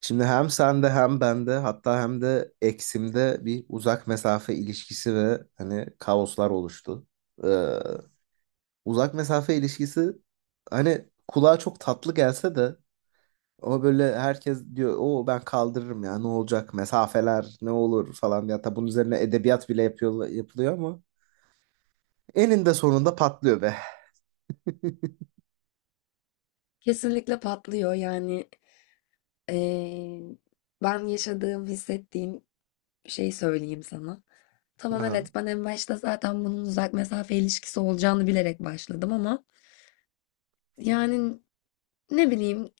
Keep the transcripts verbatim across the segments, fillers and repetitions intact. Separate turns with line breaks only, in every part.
Şimdi hem sende hem bende hatta hem de eksimde bir uzak mesafe ilişkisi ve hani kaoslar oluştu. Ee, Uzak mesafe ilişkisi hani kulağa çok tatlı gelse de ama böyle herkes diyor o ben kaldırırım ya ne olacak mesafeler ne olur falan ya hatta bunun üzerine edebiyat bile yapıyor, yapılıyor ama eninde sonunda patlıyor be.
Kesinlikle patlıyor yani eee, ben yaşadığım hissettiğim şeyi söyleyeyim sana. Tamam,
Aha,
evet, ben en başta zaten bunun uzak mesafe ilişkisi olacağını bilerek başladım ama yani ne bileyim,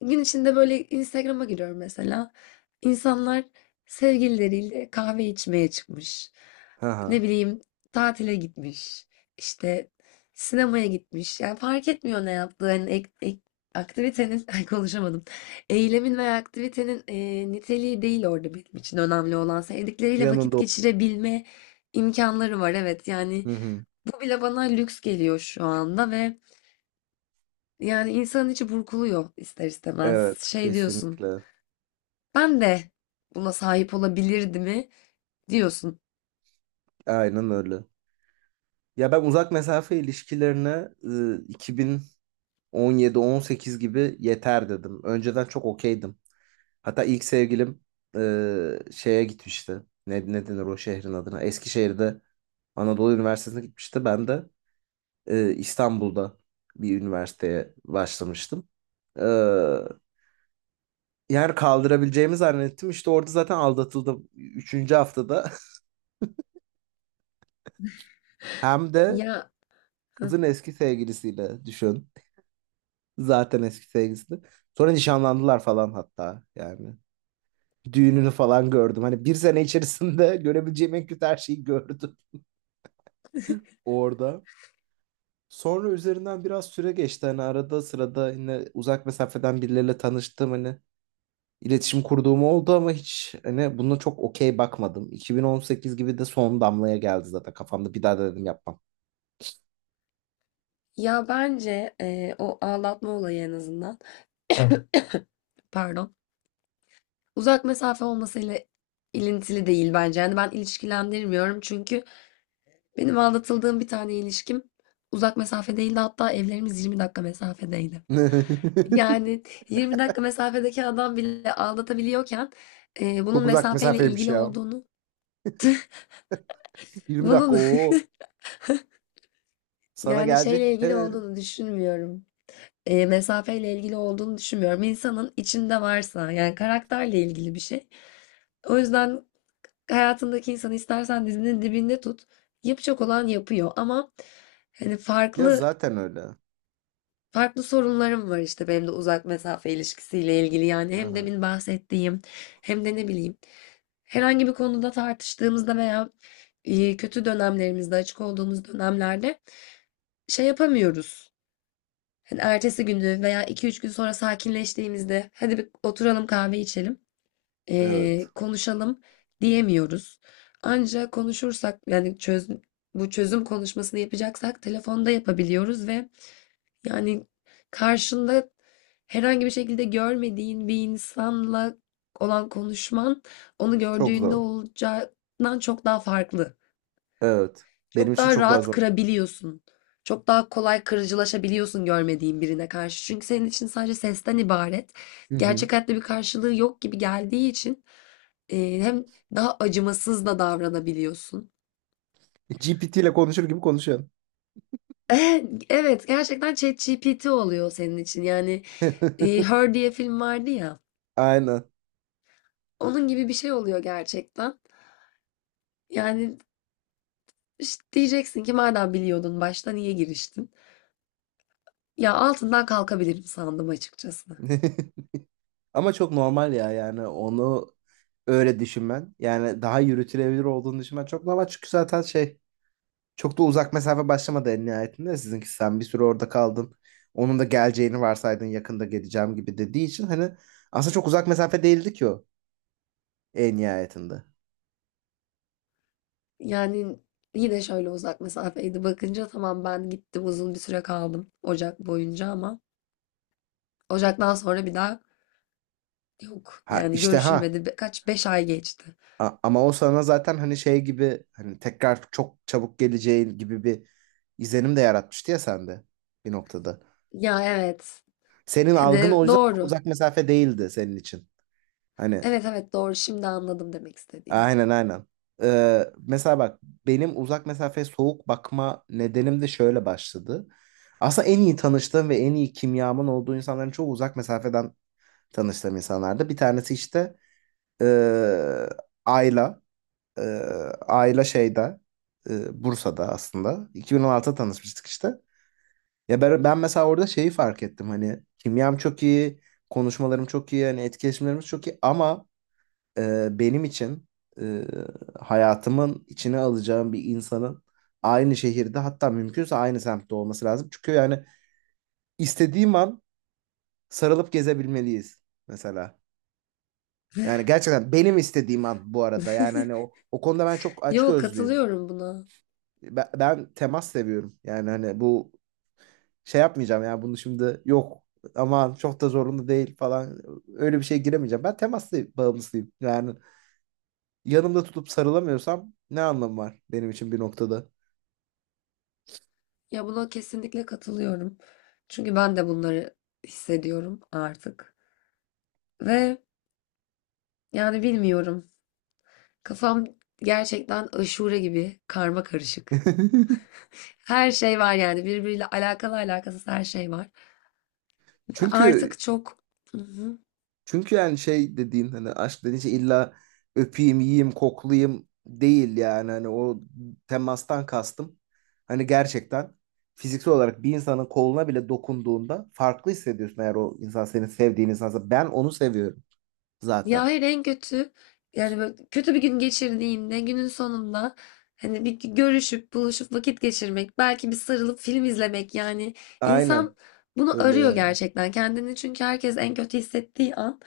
gün içinde böyle Instagram'a giriyorum mesela. İnsanlar sevgilileriyle kahve içmeye çıkmış.
aha.
Ne bileyim, tatile gitmiş. İşte sinemaya gitmiş. Yani fark etmiyor ne yaptığı. Hani ek- ek- aktivitenin, ay konuşamadım. Eylemin veya aktivitenin e, niteliği değil orada benim için önemli olan. Sevdikleriyle vakit
Yanında o.
geçirebilme imkanları var. Evet yani
Hı hı.
bu bile bana lüks geliyor şu anda ve yani insanın içi burkuluyor ister istemez.
Evet,
Şey diyorsun.
kesinlikle.
Ben de buna sahip olabilirdi mi diyorsun.
Aynen öyle. Ya ben uzak mesafe ilişkilerine e, iki bin on yedi-on sekiz gibi yeter dedim. Önceden çok okeydim. Hatta ilk sevgilim e, şeye gitmişti. Ne, ne denir o şehrin adına? Eskişehir'de Anadolu Üniversitesi'ne gitmişti. Ben de e, İstanbul'da bir üniversiteye başlamıştım. E, Yani kaldırabileceğimi zannettim. İşte orada zaten aldatıldım. Üçüncü haftada. Hem de
Ya hı.
kızın eski sevgilisiyle düşün. Zaten eski sevgilisi. Sonra nişanlandılar falan hatta yani. Düğününü falan gördüm. Hani bir sene içerisinde görebileceğim en kötü her şeyi gördüm orada. Sonra üzerinden biraz süre geçti. Hani arada sırada yine uzak mesafeden birileriyle tanıştım. Hani iletişim kurduğum oldu ama hiç hani buna çok okey bakmadım. iki bin on sekiz gibi de son damlaya geldi zaten kafamda. Bir daha da dedim yapmam.
Ya bence e, o ağlatma olayı en azından. Pardon. Uzak mesafe olmasıyla ilintili değil bence. Yani ben ilişkilendirmiyorum çünkü benim aldatıldığım bir tane ilişkim uzak mesafedeydi. Hatta evlerimiz yirmi dakika mesafedeydi. Yani yirmi dakika mesafedeki adam bile aldatabiliyorken e, bunun
Çok uzak
mesafeyle
mesafeymiş
ilgili
ya.
olduğunu
yirmi dakika
bunun
o sana
yani şeyle
gelecek
ilgili
de
olduğunu düşünmüyorum. E, mesafeyle ilgili olduğunu düşünmüyorum. İnsanın içinde varsa yani karakterle ilgili bir şey. O yüzden hayatındaki insanı istersen dizinin dibinde tut. Yapacak olan yapıyor ama hani
ya
farklı
zaten öyle.
farklı sorunlarım var işte benim de uzak mesafe ilişkisiyle ilgili. Yani hem
Aha.
demin bahsettiğim hem de ne bileyim herhangi bir konuda tartıştığımızda veya e, kötü dönemlerimizde açık olduğumuz dönemlerde şey yapamıyoruz. Hani ertesi gündü veya iki üç gün sonra sakinleştiğimizde hadi bir oturalım kahve içelim, ee,
Evet.
konuşalım diyemiyoruz. Ancak konuşursak yani çöz, bu çözüm konuşmasını yapacaksak telefonda yapabiliyoruz ve yani karşında herhangi bir şekilde görmediğin bir insanla olan konuşman onu
Çok
gördüğünde
zor.
olacağından çok daha farklı.
Evet. Benim
Çok
için
daha
çok daha
rahat
zor.
kırabiliyorsun. Çok daha kolay kırıcılaşabiliyorsun görmediğin birine karşı. Çünkü senin için sadece sesten ibaret.
Hı hı.
Gerçek hayatta bir karşılığı yok gibi geldiği için e, hem daha acımasız da davranabiliyorsun.
G P T ile konuşur gibi konuşuyorsun.
Eh, Evet, gerçekten ChatGPT oluyor senin için. Yani e, Her diye film vardı ya.
Aynen.
Onun gibi bir şey oluyor gerçekten. Yani işte diyeceksin ki madem biliyordun başta niye giriştin? Ya altından kalkabilirim sandım açıkçası.
Ama çok normal ya, yani onu öyle düşünmen. Yani daha yürütülebilir olduğunu düşünmen çok normal. Çünkü zaten şey, çok da uzak mesafe başlamadı en nihayetinde. Sizinki sen bir süre orada kaldın. Onun da geleceğini varsaydın yakında geleceğim gibi dediği için hani aslında çok uzak mesafe değildi ki o en nihayetinde.
Yani yine şöyle uzak mesafeydi. Bakınca tamam ben gittim uzun bir süre kaldım Ocak boyunca ama Ocak'tan sonra bir daha yok.
Ha
Yani
işte ha
görüşülmedi. Be- Kaç? Beş ay geçti.
A- ama o sana zaten hani şey gibi hani tekrar çok çabuk geleceğin gibi bir izlenim de yaratmıştı ya sende bir noktada.
Ya evet.
Senin algın
Hani
o yüzden çok
doğru.
uzak mesafe değildi senin için. Hani
Evet, evet, doğru. Şimdi anladım demek istediğini.
aynen aynen. Ee, mesela bak, benim uzak mesafeye soğuk bakma nedenim de şöyle başladı. Aslında en iyi tanıştığım ve en iyi kimyamın olduğu insanların çoğu uzak mesafeden tanıştığım insanlardı. Bir tanesi işte ee, Ayla. Ee, Ayla şeyde e, Bursa'da aslında. iki bin on altıda tanışmıştık işte. Ya ben, ben mesela orada şeyi fark ettim. Hani kimyam çok iyi, konuşmalarım çok iyi, hani etkileşimlerimiz çok iyi ama e, benim için e, hayatımın içine alacağım bir insanın aynı şehirde, hatta mümkünse aynı semtte olması lazım. Çünkü yani istediğim an sarılıp gezebilmeliyiz mesela. Yani gerçekten benim istediğim an, bu arada. Yani hani o, o konuda ben çok
Yok,
açgözlüyüm.
katılıyorum buna.
ben, ben temas seviyorum. Yani hani bu şey yapmayacağım ya bunu, şimdi yok aman çok da zorunda değil falan, öyle bir şey giremeyeceğim. Ben temas bağımlısıyım. Yani yanımda tutup sarılamıyorsam ne anlamı var benim için bir noktada?
Ya buna kesinlikle katılıyorum. Çünkü ben de bunları hissediyorum artık. Ve yani bilmiyorum. Kafam gerçekten aşure gibi karma karışık. Her şey var yani birbiriyle alakalı alakasız her şey var.
Çünkü
Artık çok. Hı hı.
Çünkü yani şey dediğin, hani aşk dediğin şey illa öpeyim, yiyeyim, koklayayım değil yani. Hani o temastan kastım. Hani gerçekten fiziksel olarak bir insanın koluna bile dokunduğunda farklı hissediyorsun eğer o insan senin sevdiğin insansa. Ben onu seviyorum
Ya
zaten.
hayır en kötü yani böyle kötü bir gün geçirdiğinde günün sonunda hani bir görüşüp buluşup vakit geçirmek belki bir sarılıp film izlemek yani
Aynen
insan bunu
öyle
arıyor
yani.
gerçekten kendini çünkü herkes en kötü hissettiği an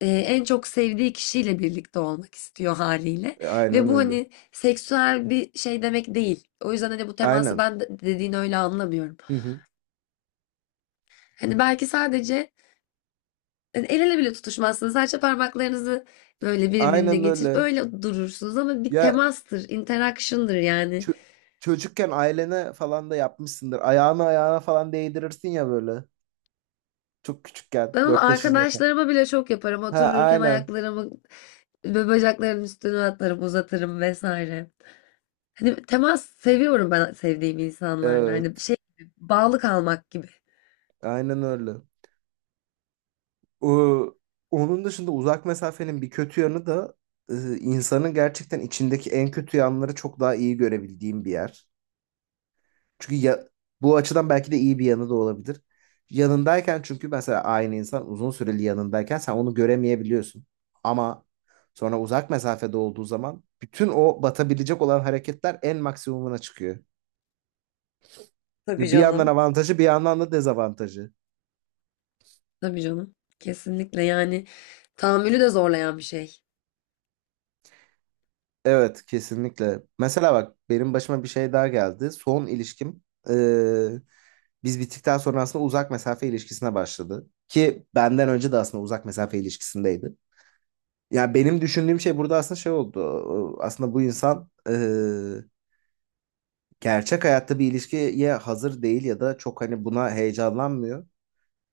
e, en çok sevdiği kişiyle birlikte olmak istiyor haliyle. Ve
Aynen
bu
öyle.
hani seksüel bir şey demek değil. O yüzden hani bu teması
Aynen.
ben de- dediğin öyle anlamıyorum.
Hı hı.
Hani belki sadece hani el ele bile tutuşmazsınız. Sadece parmaklarınızı böyle birbirine
Aynen
geçirip
öyle.
öyle durursunuz ama bir
Ya
temastır, interaction'dır yani.
çö- çocukken ailene falan da yapmışsındır. Ayağını ayağına falan değdirirsin ya böyle. Çok küçükken,
Ben onu
dört beş yaşındayken.
arkadaşlarıma bile çok yaparım.
Ha,
Otururken
aynen.
ayaklarımı ve bacaklarımın üstüne atlarım, uzatırım vesaire. Hani temas seviyorum ben sevdiğim insanlarla. Hani
Evet,
şey gibi, bağlı kalmak gibi.
aynen öyle. O- Onun dışında uzak mesafenin bir kötü yanı da e, insanın gerçekten içindeki en kötü yanları çok daha iyi görebildiğim bir yer. Çünkü ya, bu açıdan belki de iyi bir yanı da olabilir. Yanındayken, çünkü mesela aynı insan uzun süreli yanındayken sen onu göremeyebiliyorsun. Ama sonra uzak mesafede olduğu zaman bütün o batabilecek olan hareketler en maksimumuna çıkıyor.
Tabii
Yani bir yandan
canım.
avantajı, bir yandan da dezavantajı.
Tabii canım. Kesinlikle yani tahammülü de zorlayan bir şey.
Evet, kesinlikle. Mesela bak, benim başıma bir şey daha geldi. Son ilişkim eee, biz bittikten sonra aslında uzak mesafe ilişkisine başladı. Ki benden önce de aslında uzak mesafe ilişkisindeydi. Yani benim düşündüğüm şey burada aslında şey oldu. Aslında bu insan eee, gerçek hayatta bir ilişkiye hazır değil ya da çok hani buna heyecanlanmıyor.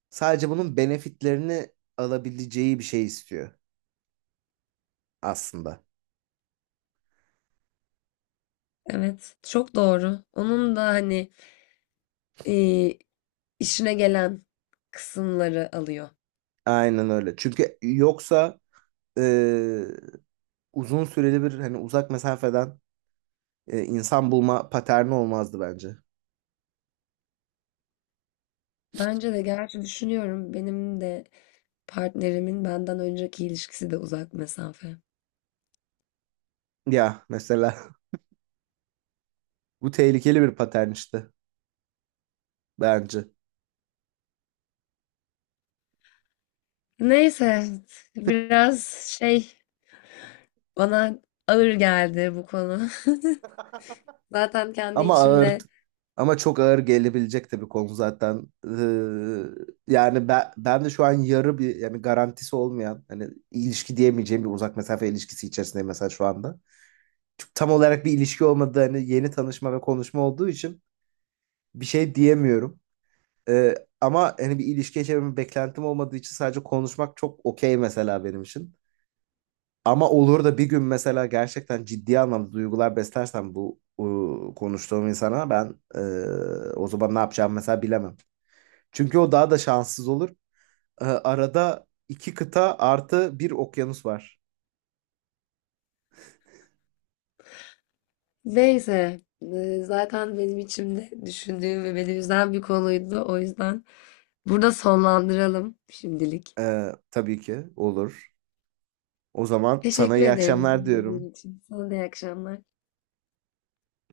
Sadece bunun benefitlerini alabileceği bir şey istiyor aslında.
Evet, çok doğru. Onun da hani Eee, işine gelen kısımları alıyor.
Aynen öyle. Çünkü yoksa e, uzun süreli bir hani uzak mesafeden e, insan bulma paterni olmazdı bence.
Bence de gerçi düşünüyorum benim de partnerimin benden önceki ilişkisi de uzak mesafe.
Ya mesela bu tehlikeli bir patern işte bence.
Neyse biraz şey bana ağır geldi bu konu. Zaten kendi
Ama ağır,
içimde
ama çok ağır gelebilecek tabii konu zaten. Ee, yani ben, ben de şu an yarı bir, yani garantisi olmayan, hani ilişki diyemeyeceğim bir uzak mesafe ilişkisi içerisindeyim mesela şu anda. Çünkü tam olarak bir ilişki olmadığı, hani yeni tanışma ve konuşma olduğu için bir şey diyemiyorum. Ee, Ama hani bir ilişki yaşamamın beklentim olmadığı için sadece konuşmak çok okey mesela benim için. Ama olur da bir gün mesela gerçekten ciddi anlamda duygular beslersem bu e, konuştuğum insana ben, e, o zaman ne yapacağımı mesela bilemem. Çünkü o daha da şanssız olur. Ee, arada iki kıta artı bir okyanus var.
neyse e, zaten benim içimde düşündüğüm ve beni üzen bir konuydu. O yüzden burada sonlandıralım şimdilik.
Ee, tabii ki olur. O zaman sana
Teşekkür
iyi
ederim
akşamlar diyorum.
dinlediğin için. Sana da iyi akşamlar.